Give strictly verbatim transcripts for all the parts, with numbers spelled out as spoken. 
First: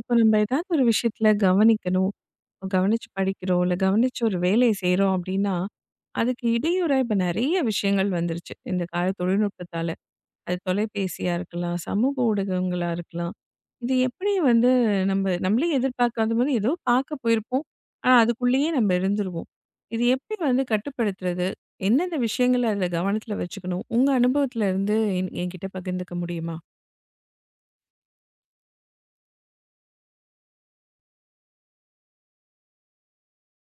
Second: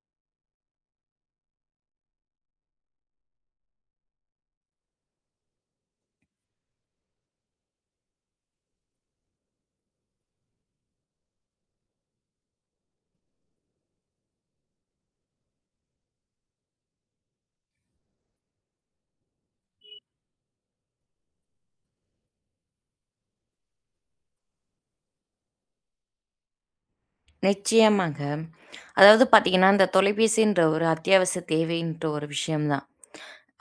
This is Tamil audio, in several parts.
இப்போ நம்ம ஏதாவது ஒரு விஷயத்துல கவனிக்கணும், கவனிச்சு படிக்கிறோம், இல்ல கவனிச்சு ஒரு வேலைய செய்றோம் அப்படின்னா, அதுக்கு இடையூறா இப்ப நெறைய விஷயங்கள் வந்துருச்சு இந்த கால தொழில்நுட்பத்தால. அது தொலைபேசியா இருக்கலாம், சமூக ஊடகங்களா இருக்கலாம். இது எப்படி வந்து நம்ம நம்மளே எதிர்பார்க்காத மாரி ஏதோ பார்க்க போயிருப்போம். ஆனா, அதுக்குள்ளேயே நம்ம இருந்துருவோம். இது எப்படி வந்து கட்டுப்படுத்துறது? எந்தெந்த விஷயங்கள அதுல கவனத்துல வச்சுக்கணும்? உங்க அனுபவத்துல இருந்து என் என்கிட்ட பகிர்ந்துக்க முடியுமா? நிச்சயமாங்க. அதாவது பார்த்தீங்கன்னா, இந்த தொலைபேசின்ற ஒரு அத்தியாவசிய தேவைன்ற ஒரு விஷயம் தான்.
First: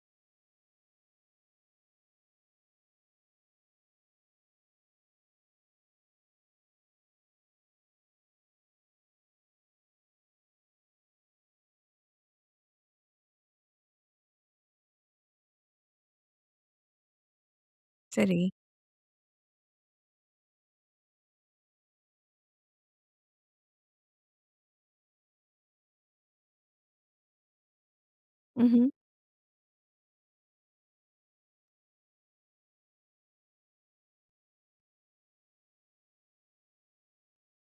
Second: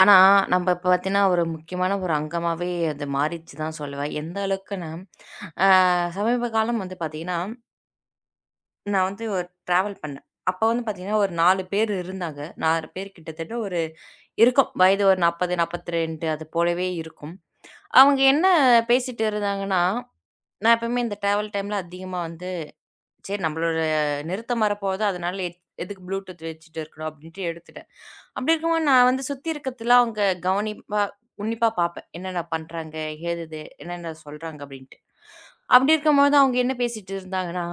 ஆனா, நம்ப இப்ப பார்த்தீங்கன்னா, ஒரு முக்கியமான ஒரு அங்கமாவே அது மாறிடுச்சு தான் சொல்லுவேன். எந்த அளவுக்குன்னா, அ சமீப காலம் வந்து பார்த்தீங்கன்னா, நான் வந்து ஒரு ட்ராவல் பண்ணேன். அப்ப வந்து பார்த்தீங்கன்னா, ஒரு நாலு பேர் இருந்தாங்க. நாலு பேர் கிட்டத்தட்ட ஒரு இருக்கும். வயது ஒரு நாற்பது, நாற்பத்தி இரண்டு அது போலவே இருக்கும். அவங்க சரி. என்ன பேசிட்டு இருந்தாங்கன்னா, நான் எப்பவுமே இந்த ட்ராவல் டைம்ல அதிகமா வந்து சரி நம்மளோட நிறுத்தம் வரப்போகுது. அதனால எத் எதுக்கு ப்ளூடூத் வச்சுட்டு இருக்கணும் அப்படின்ட்டு எடுத்துட்டேன். அப்படி இருக்கும்போது ம்ஹ்ம். நான் வந்து சுத்தி இருக்கிறதெல்லாம் அவங்க கவனிப்பா உன்னிப்பா பார்ப்பேன். என்னென்ன பண்றாங்க? ஏதுது? என்னென்ன சொல்றாங்க? அப்படின்ட்டு. அப்படி இருக்கும்போது அவங்க என்ன பேசிட்டு இருந்தாங்கன்னா,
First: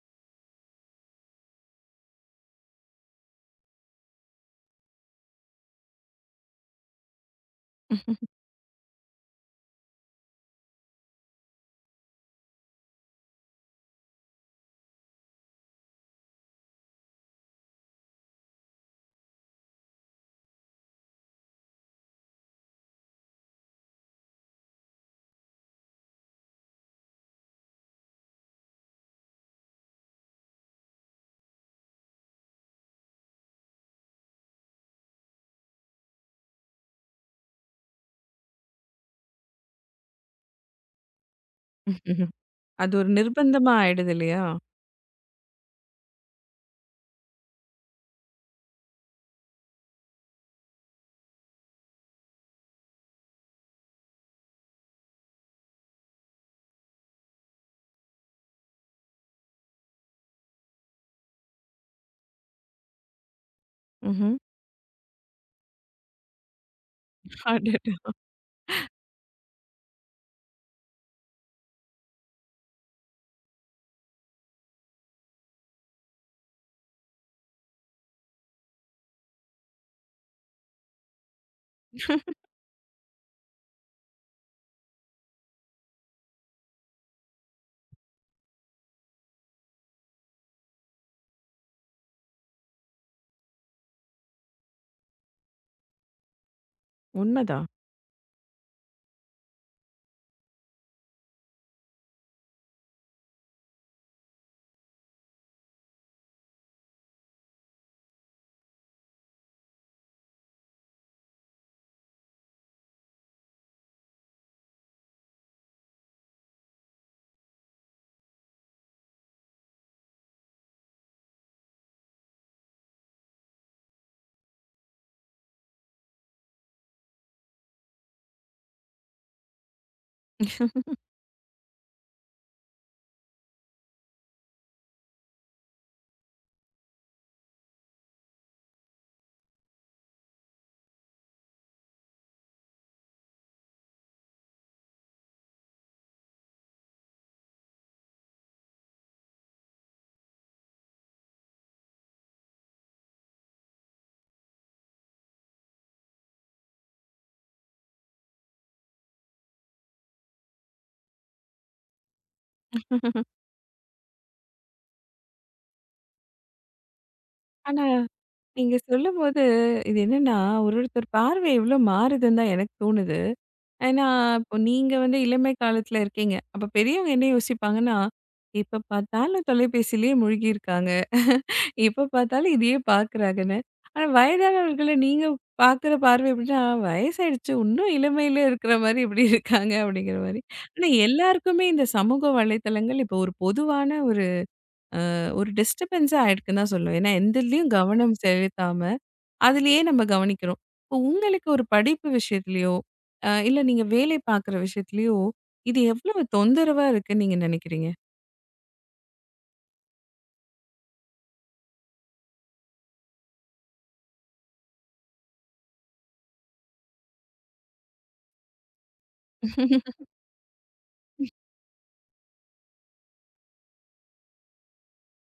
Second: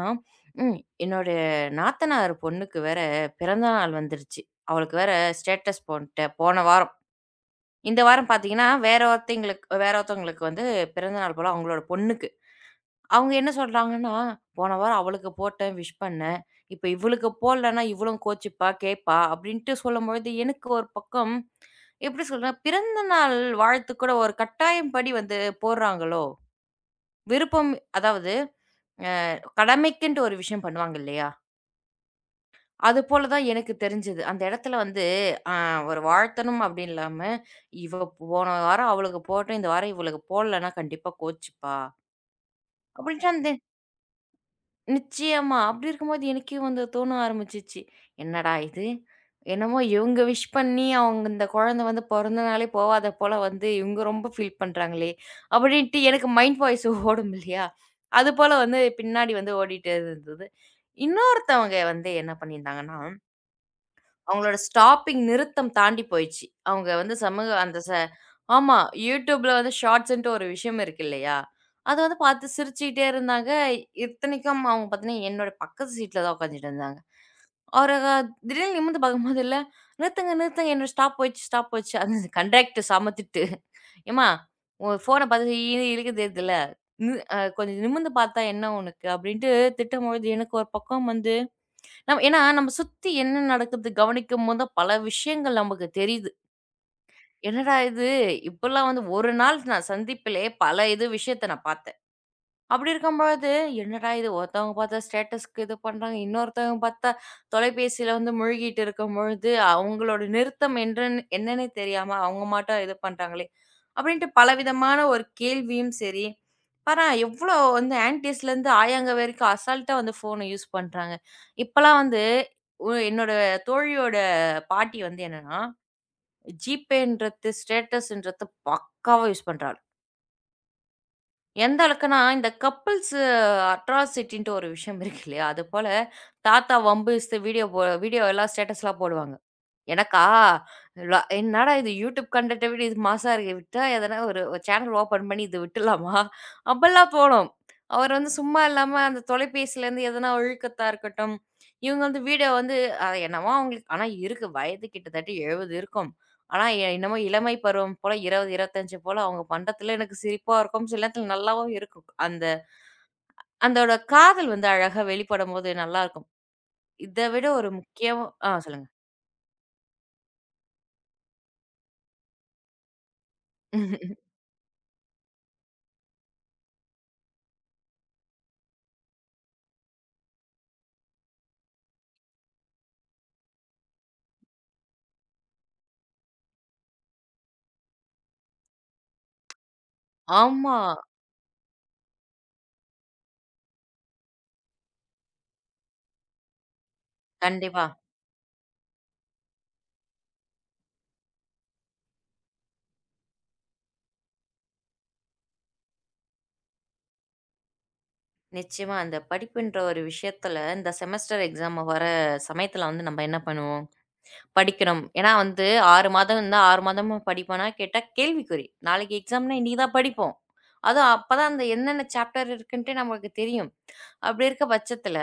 ம் என்னோட நாத்தனார் பொண்ணுக்கு வேற பிறந்த நாள் வந்துருச்சு. அவளுக்கு வேற ஸ்டேட்டஸ் போட்டேன் போன வாரம். இந்த வாரம் பார்த்தீங்கன்னா, வேற ஒருத்தைங்களுக்கு வேற ஒருத்தவங்களுக்கு வந்து பிறந்த நாள் போல அவங்களோட பொண்ணுக்கு. அவங்க என்ன சொல்றாங்கன்னா, "போன வாரம் அவளுக்கு போட்டேன், விஷ் பண்ணேன். இப்ப இவளுக்கு போடலன்னா, இவளும் கோச்சிப்பா, கேட்பா" அப்படின்ட்டு சொல்லும்பொழுது, எனக்கு ஒரு பக்கம் எப்படி சொல்றது? பிறந்த நாள் வாழ்த்து கூட ஒரு கட்டாயம் படி வந்து போடுறாங்களோ? விருப்பம் அதாவது அ கடமைக்குன்ட்டு ஒரு விஷயம் பண்ணுவாங்க இல்லையா? அது போல தான் எனக்கு தெரிஞ்சது. அந்த இடத்துல வந்து அ ஒரு வாழ்த்தணும் அப்படின்னு இல்லாம, "இவ போன வாரம் அவளுக்கு போட்டேன், இந்த வாரம் இவளுக்கு போடலன்னா கண்டிப்பா கோச்சிப்பா" அது ஒரு அப்படின்ட்டு அந்த நிர்பந்தமா ஆயிடுது இல்லையா? நிச்சயமா. அப்படி இருக்கும்போது எனக்கே வந்து தோண ஆரம்பிச்சுச்சு. என்னடா இது? என்னமோ இவங்க விஷ் பண்ணி அவங்க இந்த குழந்தை வந்து பொறந்த நாளே போவாத போல வந்து இவங்க ரொம்ப ஃபீல் பண்றாங்களே! அப்படின்ட்டு எனக்கு மைண்ட் வாய்ஸ் ஓடும் இல்லையா? அது போல வந்து பின்னாடி வந்து ஓடிட்டே இருந்தது. இன்னொருத்தவங்க வந்து என்ன பண்ணியிருந்தாங்கன்னா ம்ஹ்ம். அவங்களோட ஸ்டாப்பிங் நிறுத்தம் தாண்டி போயிடுச்சு. அவங்க வந்து சமூக அந்த ச அடடா! ஆமா. YouTubeல வந்து ஷார்ட்ஸ்ன்ட்டு ஒரு விஷயம் இருக்கு இல்லையா? அத வந்து பார்த்து சிரிச்சுக்கிட்டே இருந்தாங்க. இத்தனைக்கும் அவங்க பார்த்தீங்கன்னா, என்னோட பக்கத்து சீட்ல தான் உட்காந்துட்டு இருந்தாங்க. அவரு திடீர்னு நிமிர்ந்து பார்க்கும்போது இல்ல, "நிறுத்துங்க, நிறுத்துங்க என்னோட ஸ்டாப் போயிடுச்சு, ஸ்டாப் போயிடுச்சு." அந்த கண்டக்டர் செம திட்டு. "ஏம்மா! உன் ஃபோன பார்த்து ஈன்னு இழுக்குது இதுல. நி அ கொஞ்சம் நிமிர்ந்து பார்த்தா என்ன உனக்கு?" அப்படின்ட்டு திட்டும்பொழுது எனக்கு ஒரு பக்கம் வந்து நம்ம ஏன்னா, நம்ம சுத்தி என்ன நடக்குது கவனிக்கும்போது தான் பல விஷயங்கள் நமக்கு தெரியுது. உண்மதான். என்னடா இது! இப்பல்லாம் வந்து ஒரு நாள் நான் சந்திப்பிலே பல இது விஷயத்த நான் பாத்தேன். அப்படி இருக்கும்பொழுது, என்னடா இது ஒருத்தவங்க பார்த்தா ஸ்டேட்டஸ்க்கு இது பண்றாங்க. இன்னொருத்தவங்க பார்த்தா தொலைபேசியில வந்து மூழ்கிட்டு இருக்கும்பொழுது, அவங்களோட நிறுத்தம் என்றன்னு என்னன்னே தெரியாம அவங்க மாட்டும் இது பண்றாங்களே! அப்படின்ட்டு பலவிதமான ஒரு கேள்வியும் சரி, பாரா எவ்வளோ வந்து ஆன்டிஸ்லேருந்து ஆயாங்க வரைக்கும் அசால்ட்டா வந்து ஃபோன யூஸ் பண்றாங்க. இப்பலாம் வந்து ஒ என்னோட தோழியோட பாட்டி வந்து என்னன்னா, GPayன்றது, ஸ்டேட்டஸ்ன்றது பக்காவா யூஸ் பண்றாள். எந்த அளவுக்குன்னா, இந்த கப்புல்ஸ் அட்ராசிட்டின்ட்டு ஒரு விஷயம் இருக்கு இல்லையா? அதுபோல தாத்தா வம்பு இஸ்து வீடியோ போ வீடியோ எல்லாம் ஸ்டேட்டஸ்லாம் போடுவாங்க. எனக்கா ல என்னடா இது யூடியூப் கன்டென்ட்ட விட இது மாசா இருக்கு. விட்டா எதனா ஒரு சேனல் ஓப்பன் பண்ணி இது விட்டுடலாமா? அப்பல்லாம் தோணும். அவர் வந்து சும்மா இல்லாம அந்த தொலைபேசியிலேருந்து எதனா ஒழுக்கத்தா இருக்கட்டும், இவங்க வந்து வீடியோ வந்து அ என்னவோ அவங்களுக்கு ஆனா இருக்கு வயது கிட்டத்தட்ட எழுபது இருக்கும். ஆனா, எ என்னமோ இளமை பருவம் போல இருபது, இருபத்தி ஐந்து போல அவங்க பண்றதுல எனக்கு சிரிப்பா இருக்கும். சில நேரத்துல நல்லாவும் இருக்கும். அந்த அந்தோட காதல் வந்து அழகா வெளிப்படும்போது நல்லாருக்கும். இத விட ஒரு ஆனா முக்கியம் ஆ நீங்க சொல்லுங்க. சொல்லும்போது, இது என்னன்னா ஒரு ஒருத்தர் பார்வை எவ்ளோ மாறுதுன்னு தான் எனக்கு தோணுது. ஏன்னா, இப்போ நீங்க வந்து இளமை காலத்துல இருக்கீங்க. அப்ப பெரியவங்க என்ன யோசிப்பாங்கன்னா, எப்ப பார்த்தாலும் தொலைபேசியிலேயே மூழ்கி இருக்காங்க. எப்ப பார்த்தாலும் இதையே பார்க்குறாங்கன்னு. ஆனா வயதானவர்கள நீங்க பார்க்குற பார்வை எப்படின்னா, வயசாயிடுச்சு இன்னும் இளமையில இருக்கிற மாரி இப்படி இருக்காங்க அப்படிங்கிற மாரி. ஆமா. ஆனா எல்லாருக்குமே இந்த சமூக வலைத்தளங்கள் இப்போ ஒரு பொதுவான ஒரு ஒரு டிஸ்டர்பன்ஸா ஆயிடுக்குன்னு தான் சொல்லுவேன். ஏன்னா, எந்தலயும் கண்டிப்பா. கவனம் செலுத்தாம, அதிலயே நம்ம கவனிக்கிறோம். இப்போ உங்களுக்கு ஒரு படிப்பு விஷயத்திலயோ, அ இல்ல நீங்க வேலை பார்க்குற விஷயத்திலயோ, இது எவ்வளவு தொந்தரவா இருக்குன்னு நீங்க நினைக்கிறீங்க? நிச்சயமா. அந்த படிப்புன்ற ஒரு விஷயத்துல இந்த செமஸ்டர் எக்ஸாம் வர சமயத்துல வந்து நம்ம என்ன பண்ணுவோம்? படிக்கணும். ஏன்னா வந்து ஆறு மாதம் இருந்தா ஆறு மாதமும் படிப்போனா கேட்டா கேள்விக்குறி. நாளைக்கு எக்ஸாம்னா இன்னைக்கு தான் படிப்போம். அதுவும் அப்பதான் அந்த என்னென்ன சாப்டர் இருக்குன்ட்டே நமக்கு தெரியும். அப்படி இருக்க பட்சத்துல,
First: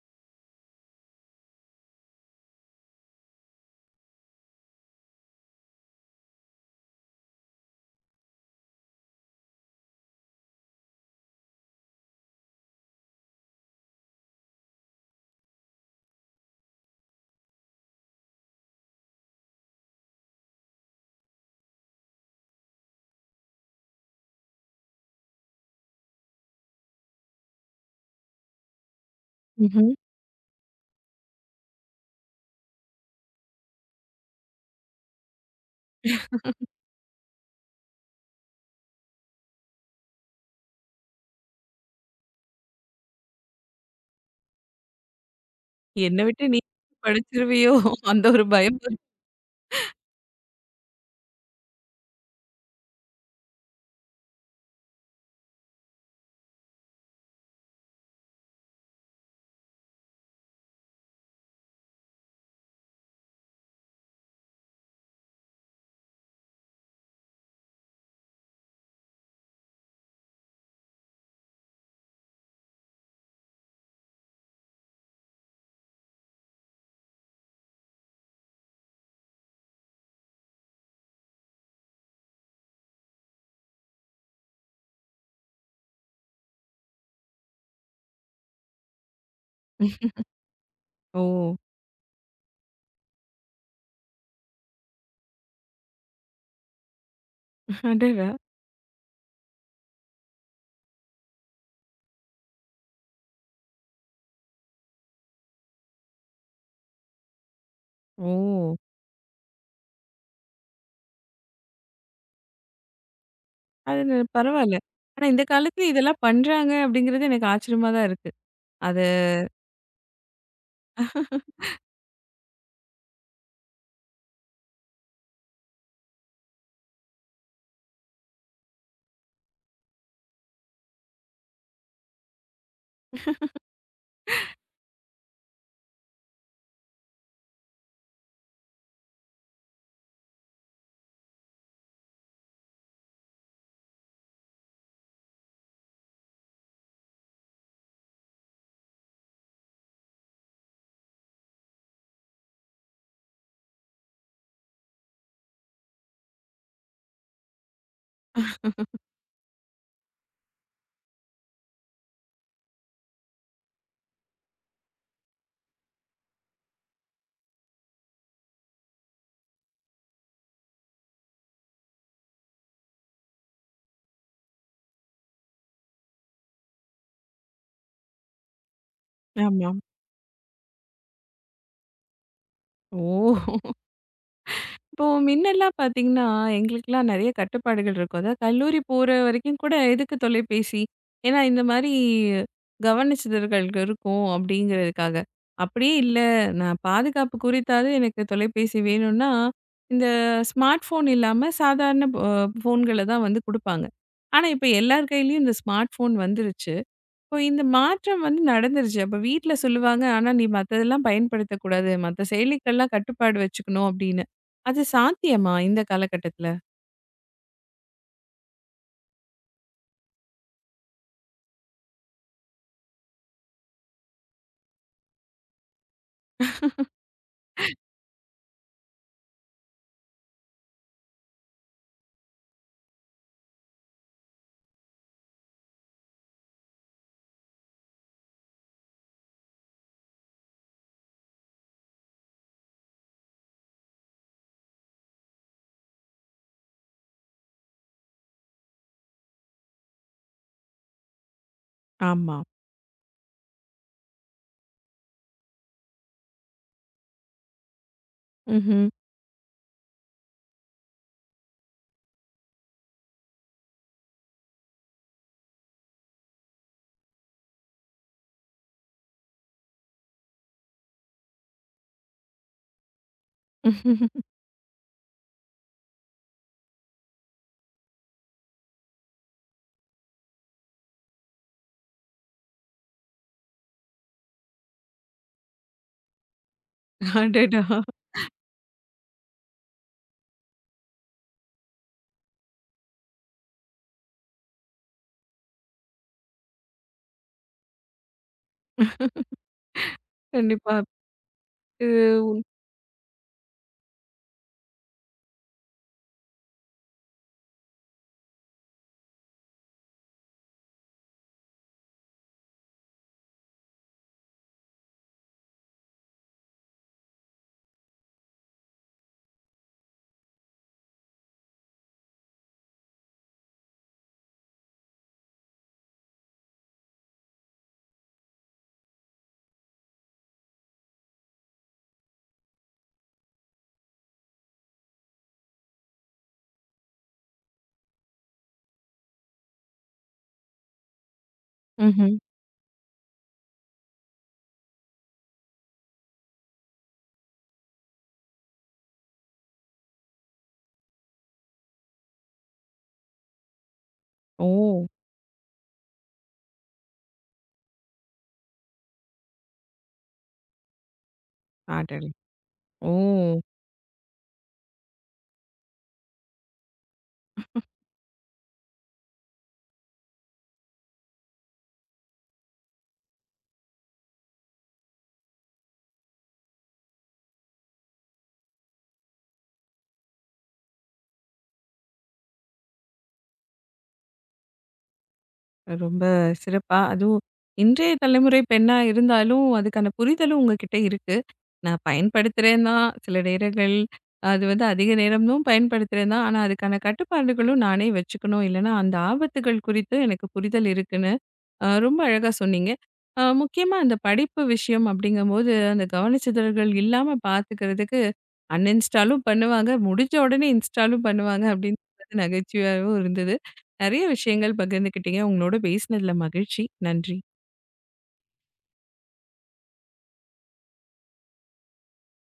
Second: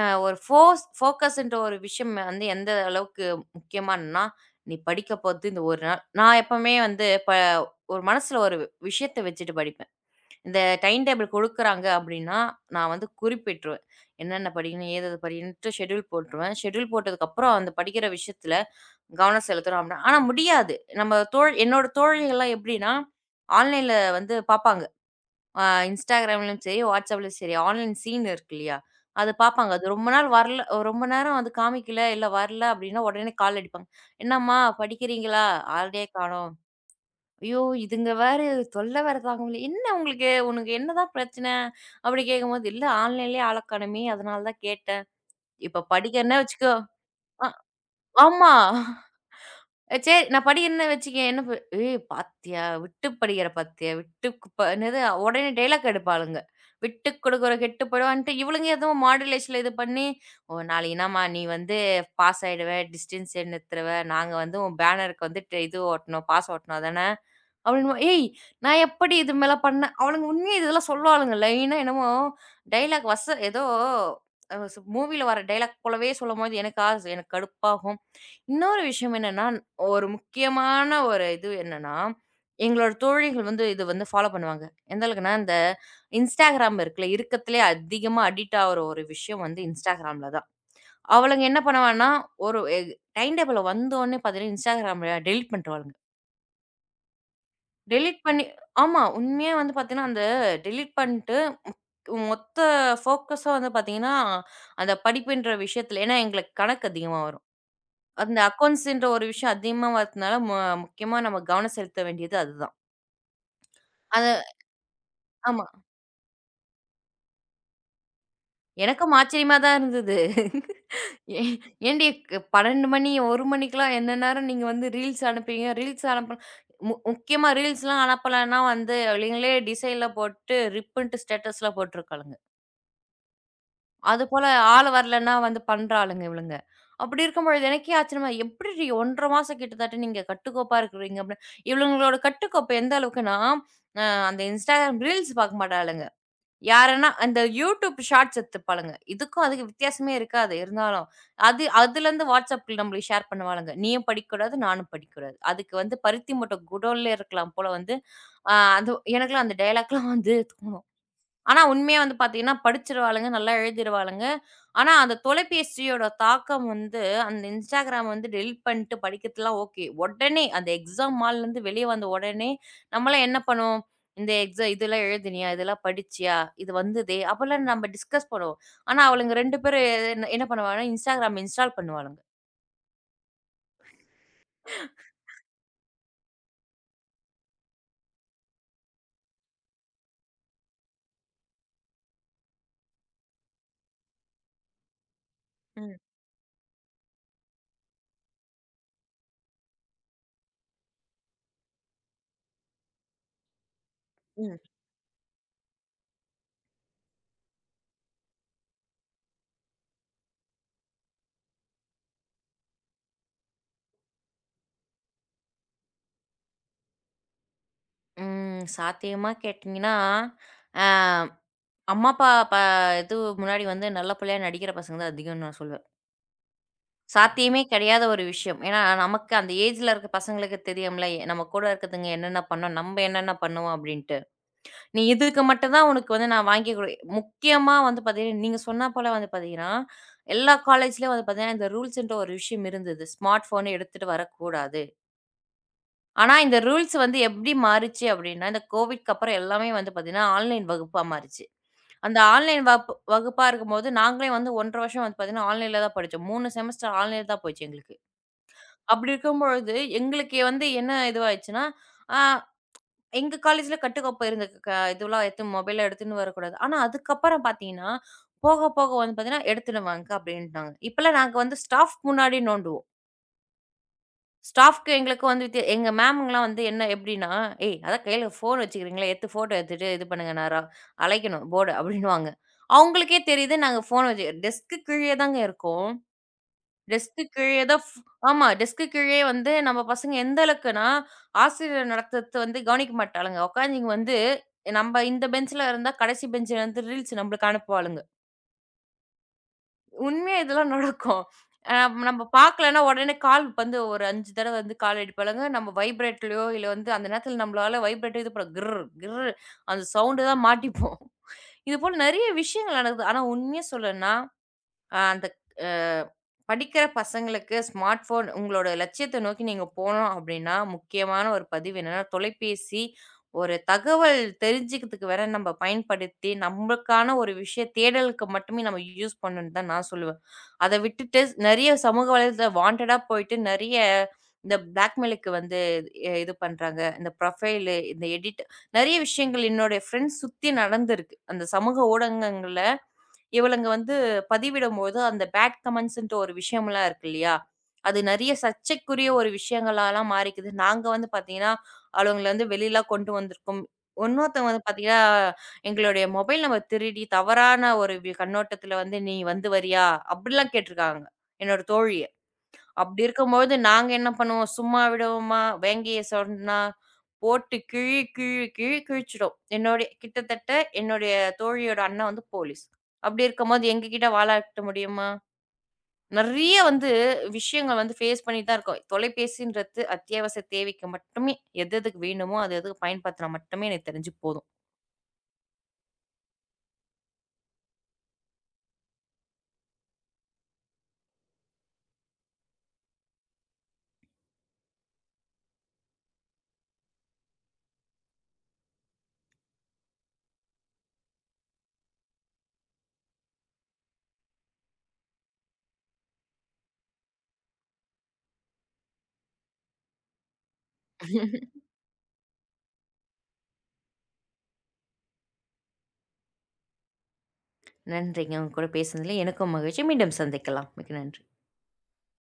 அ ஒரு ஃபோஸ் ஃபோக்கஸ்ன்ற ஒரு விஷயம் வந்து எந்த அளவுக்கு முக்கியமான்னா, நீ படிக்க போறது இந்த ஒரு நாள். நான் எப்பவுமே வந்து ப ஒரு மனசுல ஒரு விஷயத்த வச்சுட்டு படிப்பேன். இந்த டைம் டேபிள் குடுக்குறாங்க அப்படின்னா, நான் வந்து குறிப்பிட்டுருவேன். என்னென்ன படிக்கணும், ஏதேது படிக்கணும்ன்ட்டு ஷெட்யூல் போட்டுருவேன். ஷெட்யூல் போட்டதுக்கப்புறம் அந்த படிக்கிற விஷயத்துல கவனம் செலுத்தணும் அப்படின்னா ஆனா முடியாது. நம்ம தோழ் என்னோட தோழிகள்லாம் எப்படின்னா, ஆன்லைன்ல வந்து பாப்பாங்க. ஆ இன்ஸ்டாகிராம்லயும் சரி, வாட்ஸ்அப்லயும் சரி, ஆன்லைன் சீன் இருக்கு இல்லையா? அத பார்ப்பாங்க. அது ம்ஹ்ம். ரொம்ப நாள் வரல ரொம்ப நேரம் அது காமிக்கல, இல்ல வரல அப்படின்னா உடனே கால் அடிப்பாங்க. "என்னம்மா படிக்கிறீங்களா? ஆளையே காணோம்." ஐயோ! இதுங்க வேற தொல்ல வேற தாங்க முடியல. "என்ன உங்களுக்கு? உனக்கு என்னதான் பிரச்சனை?" அப்படி கேட்கும்போது, "இல்ல ஆன்லைன்லயே ஆள காணோமே, அதனால தான் கேட்டேன்." இப்ப என்ன படிக்கிறேன்னே விட்டு நீ வச்சுக்கோ அ படிச்சுருவியோ? அந்த ஒரு ஆமா. பயம் இருக்கு. அ சரி. நான் படிக்கிறேன்னு வச்சுக்கயேன். என்ன ப "ஏய் பாத்தியா? விட்டு படிக்கிற பாத்தியா? விட்டு குப்ப" என்னது உடனே டயலாக் எடுப்பாளுங்க. "விட்டு கொடுக்குற கெட்டு போயிடுவான்ட்டு" இவளுங்க ஏதோ மாடுலேஷன்ல இது பண்ணி, "ஓ நாளைக்குனாம்மா நீ வந்து பாஸ் ஆயிடுவ, டிஸ்டன்ஸ் நிறுத்துருவ, நாங்க வந்து உன் பேனருக்கு வந்து ட் இது ஒட்டணும், பாஸ் ஒட்டணும் தான? அப்படின்னு ஏய்! நான் எப்படி இது மேல பண்ணேன்? அவனுங்க உண்மையா இதெல்லாம் சொல்லுவாளுங்க. லைனா என்னமோ டயலாக் வச ஏதோ அ ஸ் மூவில வர டயலாக் போலவே சொல்லும்போது எனக்கா எனக்கு ஆசை, எனக்கு கடுப்பாகும். இன்னொரு விஷயம் என்னன்னா, ஒரு முக்கியமான ஒரு இது என்னன்னா, எங்களோட தோழிகள் வந்து இது வந்து ஃபாலோ பண்ணுவாங்க. எந்த அளவுக்குன்னா, இந்த Instagram இருக்குல்ல, இருக்கத்திலே அதிகமா அடிக்ட் ஆகுற ஒரு விஷயம் வந்து Instagramல தான். ஓ! அவளுங்க என்ன பண்ணுவான்னா, ஒரு எ டைம் டேபிள்ல வந்தோனே பார்த்தீங்கன்னா, Instagramல டெலீட் பண்ணிருவாளுங்க. டெலீட் அடடா! பண்ணி ஆமா. உண்மையா வந்து பார்த்தீங்கன்னா, அந்த டெலீட் பண்ணிட்டு மொ- மொத்த ஃபோக்கஸும் வந்து பார்த்தீங்கன்னா, அந்த படிப்புன்ற விஷயத்துல ஏன்னா எங்களுக்கு கணக்கு அதிகமா வரும். அந்த ஓ! அக்கவுண்ட்ஸ்ன்ற ஒரு விஷயம் அதிகமா வரதுனால, மு முக்கியமா நம்ம கவனம் செலுத்த வேண்டியது அதுதான். அது ந அது பரவால்ல. ஆனா, இந்த ஆமா. காலத்துல இதெல்லாம் பண்றாங்க அப்படிங்கிறது எனக்கு ஆச்சரியமா தான் இருக்கு. அது எனக்கும் ஆச்சரியமா தான் இருந்தது. ஏ ஏன்டி பன்னிரண்டு மணி, ஒன்று மணிக்கெல்லாம் என்ன நேரம் நீங்க வந்து ரீல்ஸ் அனுப்புவீங்க? ரீல்ஸ் அனுப்ப மு முக்கியமா ரீல்ஸ்லாம் அனுப்பலன்னா வந்து, அவங்களே டிசைன்ல போட்டு ரிப்புன்ட்டு ஸ்டேட்டஸ்லாம் போட்டுருக்காளுங்க. அதுபோல ஆள் வரலன்னா வந்து பண்ற ஆளுங்க இவளுங்க. அப்படி இருக்கும்பொழுது எனக்கே ஆச்சரியமா, "எப்படிடி ஒன்றரை 1/2 மாசம் கிட்டத்தட்ட நீங்க கட்டுக்கோப்பா இருக்கிறீங்க?" அப்படின்னு. இவளுங்களோட கட்டுக்கோப்பு எந்த அளவுக்குன்னா, அ அந்த Instagram ரீல்ஸ் பார்க்க மாட்டாளுங்க. யாருன்னா அந்த YouTube ஷார்ட்ஸ் எடுத்துப்பாளுங்க. இதுக்கும் அதுக்கும் வித்தியாசமே இருக்காது இருந்தாலும். அது அதுலேருந்து WhatsAppல நம்மளுக்கு ஷேர் பண்ணுவாளுங்க. "நீயும் படிக்கக்கூடாது, நானும் படிக்கக்கூடாது. அதுக்கு வந்து பருத்தி மூட்டை குடோன்ல இருக்கலாம் போல" வந்து அ அது எனக்கெல்லாம் அந்த டயலாக்லாம் வந்து தோணும். ஆனா உண்மையா வந்து பார்த்தீங்கன்னா, படிச்சிருவாளுங்க, நல்லா எழுதிருவாளுங்க. ஆனா அந்த தொலைபேசியோட தாக்கம் வந்து அந்த Instagram வந்து டெலீட் பண்ணிட்டு படிக்கிறதுலாம் ஓகே. உடனே அந்த எக்ஸாம் ஹால்லருந்து வெளிய வந்த உடனே, நம்மலாம் என்ன பண்ணுவோம்? இந்த எக்ஸா இதெல்லாம் எழுதினியா? இதெல்லாம் படிச்சியா? இது வந்ததே! அப்பலாம் நம்ம டிஸ்கஸ் பண்ணுவோம். ஆனா அவளுங்க ரெண்டு ஆமாம். பேரும் என்ன என்ன பண்ணுவாங்கன்னா, Instagram இன்ஸ்டால் பண்ணுவாளுங்க. ஓ! இப்போ முன்னெல்லாம் பார்த்தீங்கன்னா, எங்களுக்கெல்லாம் நெறைய கட்டுப்பாடுகள் இருக்கும். அதாவது கல்லூரி போற வரைக்கும் கூட எதுக்கு தொலைபேசி? ஏன்னா, இந்த மாரி கவனிச்சிதழ்கள் இருக்கும் அப்படிங்கிறதுக்காக. அப்படியே ம், இல்ல, நான் பாதுகாப்பு குறித்தாவது எனக்கு தொலைபேசி வேணும்னா, இந்த ஸ்மார்ட் ஃபோன் இல்லாம சாதாரண ப ஃபோன்கள தான் வந்து குடுப்பாங்க. ஆனா, ம். இப்ப எல்லார் கையிலயும் இந்த ஸ்மார்ட் ஃபோன் வந்துருச்சு. இப்போ இந்த மாற்றம் வந்து நடந்துருச்சு. அப்ப வீட்ல சொல்லுவாங்க, ஆனா நீ மத்ததெல்லாம் பயன்படுத்தக்கூடாது. மத்த செயலிக்கெல்லாம் கட்டுப்பாடு வச்சுக்கணும் அப்படின்னு. அது சாத்தியமா இந்த காலகட்டத்துல? ம். சாத்தியமா கேட்டீங்கன்னா, அ அம்மா, அப்பா ப இது முன்னாடி வந்து நல்ல பிள்ளையா நடிக்கிற பசங்க தான் அதிகம்ன்னு நான் சொல்லுவேன். சாத்தியமே கிடையாத ஒரு விஷயம். ஏன்னா, நமக்கு அந்த ஏஜ்ல இருக்க பசங்களுக்கு தெரியும்ல, எ- நம்ம கூட இருக்குதுங்க என்னென்ன பண்ணும், நம்ம என்னென்ன பண்ணுவோம் அப்படின்ட்டு. நீ இதுக்கு மட்டும் தான் உனக்கு வந்து நான் வாங்கி குடு முக்கியமா வந்து பார்த்தீங்கன்னா, நீங்க சொன்னா போல வந்து பார்த்தீங்கன்னா, எல்லா காலேஜ்லயும் வந்து பார்த்தீங்கன்னா, இந்த ரூல்ஸ்ன்ற ஒரு விஷயம் இருந்தது. ஸ்மார்ட் ஃபோன எடுத்துட்டு வரக்கூடாது. ஆனா, இந்த ரூல்ஸ் வந்து எப்படி மாறுச்சு அப்படின்னா, இந்த கோவிட்க்கு அப்புறம் எல்லாமே வந்து பார்த்தீங்கன்னா, ஆன்லைன் வகுப்பா மாறுச்சு. அந்த ஆமா. ஆன்லைன் வகுப் வகுப்பா இருக்கும்போது, நாங்களே வந்து ஒன்றரை 1/2 வருஷம் வந்து பார்த்தீங்கன்னா, ஆன்லைன்ல தான் படிச்சோம். மூன்று செமஸ்டர் ஆன்லைன்ல தான் போச்சு எங்களுக்கு. ம்ஹ்ம். அப்படி இருக்கும்பொழுது, எங்களுக்கு வந்து என்ன இதுவாயிருச்சுன்னா, அ எங்க காலேஜ்ல கட்டுக்கோப்பை இருந்தது. க இதுவெல்லாம் எடுத்து மொபைல்லாம் எடுத்துன்னு வரக்கூடாது. ஆனா, அதுக்கப்புறம் பார்த்தீங்கன்னா, போக போக வந்து பார்த்தீங்கன்னா, எடுத்துன்னு வாங்க அப்படின்ட்டாங்க. இப்பலாம் நாங்க வந்து ஸ்டாஃப் முன்னாடி நோண்டுவோம். ஸ்டாஃப்க்கு எங்களுக்கு வந்து வித்தியா எங்க மேம்ங்கலாம் வந்து என்ன எப்படின்னா, "ஏய் அதான் கையில ஃபோன் வச்சுக்கிறீங்களே, எடுத்து ஃபோட்டோ எடுத்துட்டு இது பண்ணுங்க நேரா, அழைக்கணும் போர்டு" அப்படின்னுவாங்க. அவங்களுக்கே தெரியுது நாங்க ஃபோன் வச்சு டெஸ்க்கு கீழயே தாங்க இருக்கோம். டெஸ்க்கு அடடா! கீழயே தான் ஃப் ஆமா. டெஸ்க்கு கீழயே வந்து நம்ம பசங்க எந்த அளவுக்குன்னா, ஆசிரியர் நடத்துறது வந்து கவனிக்க மாட்டாளுங்க. உட்காந்திங்க வந்து நம்ப இந்த பெஞ்ச்ல இருந்தா கடைசி பெஞ்ச்ல இருந்து ரீல்ஸ் நம்மளுக்கு அனுப்புவாளுங்க. உண்மையா இதெல்லாம் கண்டிப்பா. நடக்கும். அ இது நம்ம பார்க்கலன்னா உடனே கால் வந்து ஒரு அஞ்சு தடவ வந்து கால் அடிப்பாளுங்க. நம்ம வைப்ரேட்லயோ இல்ல வந்து அந்த நேரத்துல நம்மளால வைப்ரேட் இது பண்ண கிர் கிர் அந்த சவுண்ட் தான் மாட்டிப்போம். இதுபோல நெறைய விஷயங்கள் நடக்குது. ஆனா உண்மையா சொல்லணும்னா அ அந்த அ படிக்கிற பசங்களுக்கு ஸ்மார்ட் ஃபோன் உங்களோட லட்சியத்த நோக்கி நீங்க போனோம் அப்படின்னா, முக்கியமான ஒரு பதிவு என்னன்னா, தொலைபேசி ஒரு தகவல் தெரிஞ்சுக்கிறதுக்கு வேணா நம்ம பயன்படுத்தி, நம்மளுக்கான ஒரு விஷய தேடலுக்கு மட்டுமே நம்ம யூஸ் பண்ணணும்னு தான் நான் சொல்லுவேன். அத விட்டுட்டு நெறைய சமூக வலைதளத்துல வாண்டடா போயிட்டு நெறைய இந்த பிளாக்மெயிலுக்கு வந்து எ இது பண்றாங்க. இந்த ப்ரொஃபைலு, இந்த எடிட் நெறைய விஷயங்கள் என்னுடைய ஃப்ரெண்ட்ஸ் சுத்தி நடந்திருக்கு. அந்த சமூக ம்ஹ்ம். ஊடகங்கள்ல இவளுங்க வந்து பதிவிடும்போது, அந்த பேட் கமெண்ட்ஸ்ன்ட்டு ஒரு விஷயம்லாம் இருக்கு இல்லையா? அது நெறைய சர்ச்சைக்குரிய ஒரு விஷயங்களாலாம் மாறிக்குது. நாங்க வந்து பார்த்தீங்கன்னா, அவளுங்கள வந்து வெளிலலாம் கொண்டு வந்திருக்கோம். ஓ! இன்னொருத்தவங்க வந்து பார்த்தீங்கன்னா, எங்களுடைய மொபைல் நம்பர் திருடி தவறான ஒரு வி கண்ணோட்டத்துல வந்து, "நீ வந்து வரியா?" அப்படிலாம் கேட்டுருக்காங்க, என்னோட தோழிய. அடடா! ஓ! அப்படி இருக்கும்போது நாங்க என்ன பண்ணுவோம், சும்மா விடுவோமா? வேங்கய சொன்னா போட்டு கிழி கிழி கிழி கிழிச்சிடும். என்னுடைய கிட்டத்தட்ட என்னுடைய தோழியோட அண்ணன் வந்து போலீஸ். அப்படி இருக்கும்போது எங்ககிட்ட வாலாட்ட முடியுமா? நெறைய வந்து விஷயங்கள் வந்து ஃபேஸ் பண்ணி தான் இருக்கோம். தொலைபேசின்றது அத்தியாவசிய தேவைக்கு மட்டுமே எது எதுக்கு வேணுமோ, அது அதுக்கு பயன்படுத்தினா மட்டுமே எனக்கு தெரிஞ்சு போதும். ரொம்ப சிறப்பா அதுவும் இன்றைய தலைமுறை பெண்ணா இருந்தாலும், அதுக்கான புரிதலும் உங்ககிட்ட இருக்கு. நான் பயன்படுத்துறேன் தான். சில நேரங்கள் அது வந்து அதிக நேரமும் பயன்படுத்துறேன் தான். ஆனா, அதுக்கான கட்டுப்பாடுகளும் நானே வச்சுக்கணும். இல்லன்னா, அந்த ஆபத்துகள் குறித்து எனக்கு புரிதல் இருக்குன்னு அ ரொம்ப அழகா சொன்னீங்க. அ முக்கியமா அந்த படிப்பு விஷயம் அப்படிங்கும்போது, அந்த கவனச்சிதறல்கள் இல்லாம பார்த்துக்கிறதுக்கு அன்இன்ஸ்டாலும் பண்ணுவாங்க. முடிஞ்ச உடனே இன்ஸ்டாலும் பண்ணுவாங்க அப்படின்றது நகைச்சுவையாவும் இருந்தது. நெறைய விஷயங்கள் பகிர்ந்துக்கிட்டீங்க. உங்களோட பேசினதுல மகிழ்ச்சி. நன்றி. நன்றிங்க. உங்க கூட பேசுனதுல எனக்கும் மகிழ்ச்சி. மீண்டும் சந்திக்கலாம். மிக்க நன்றி.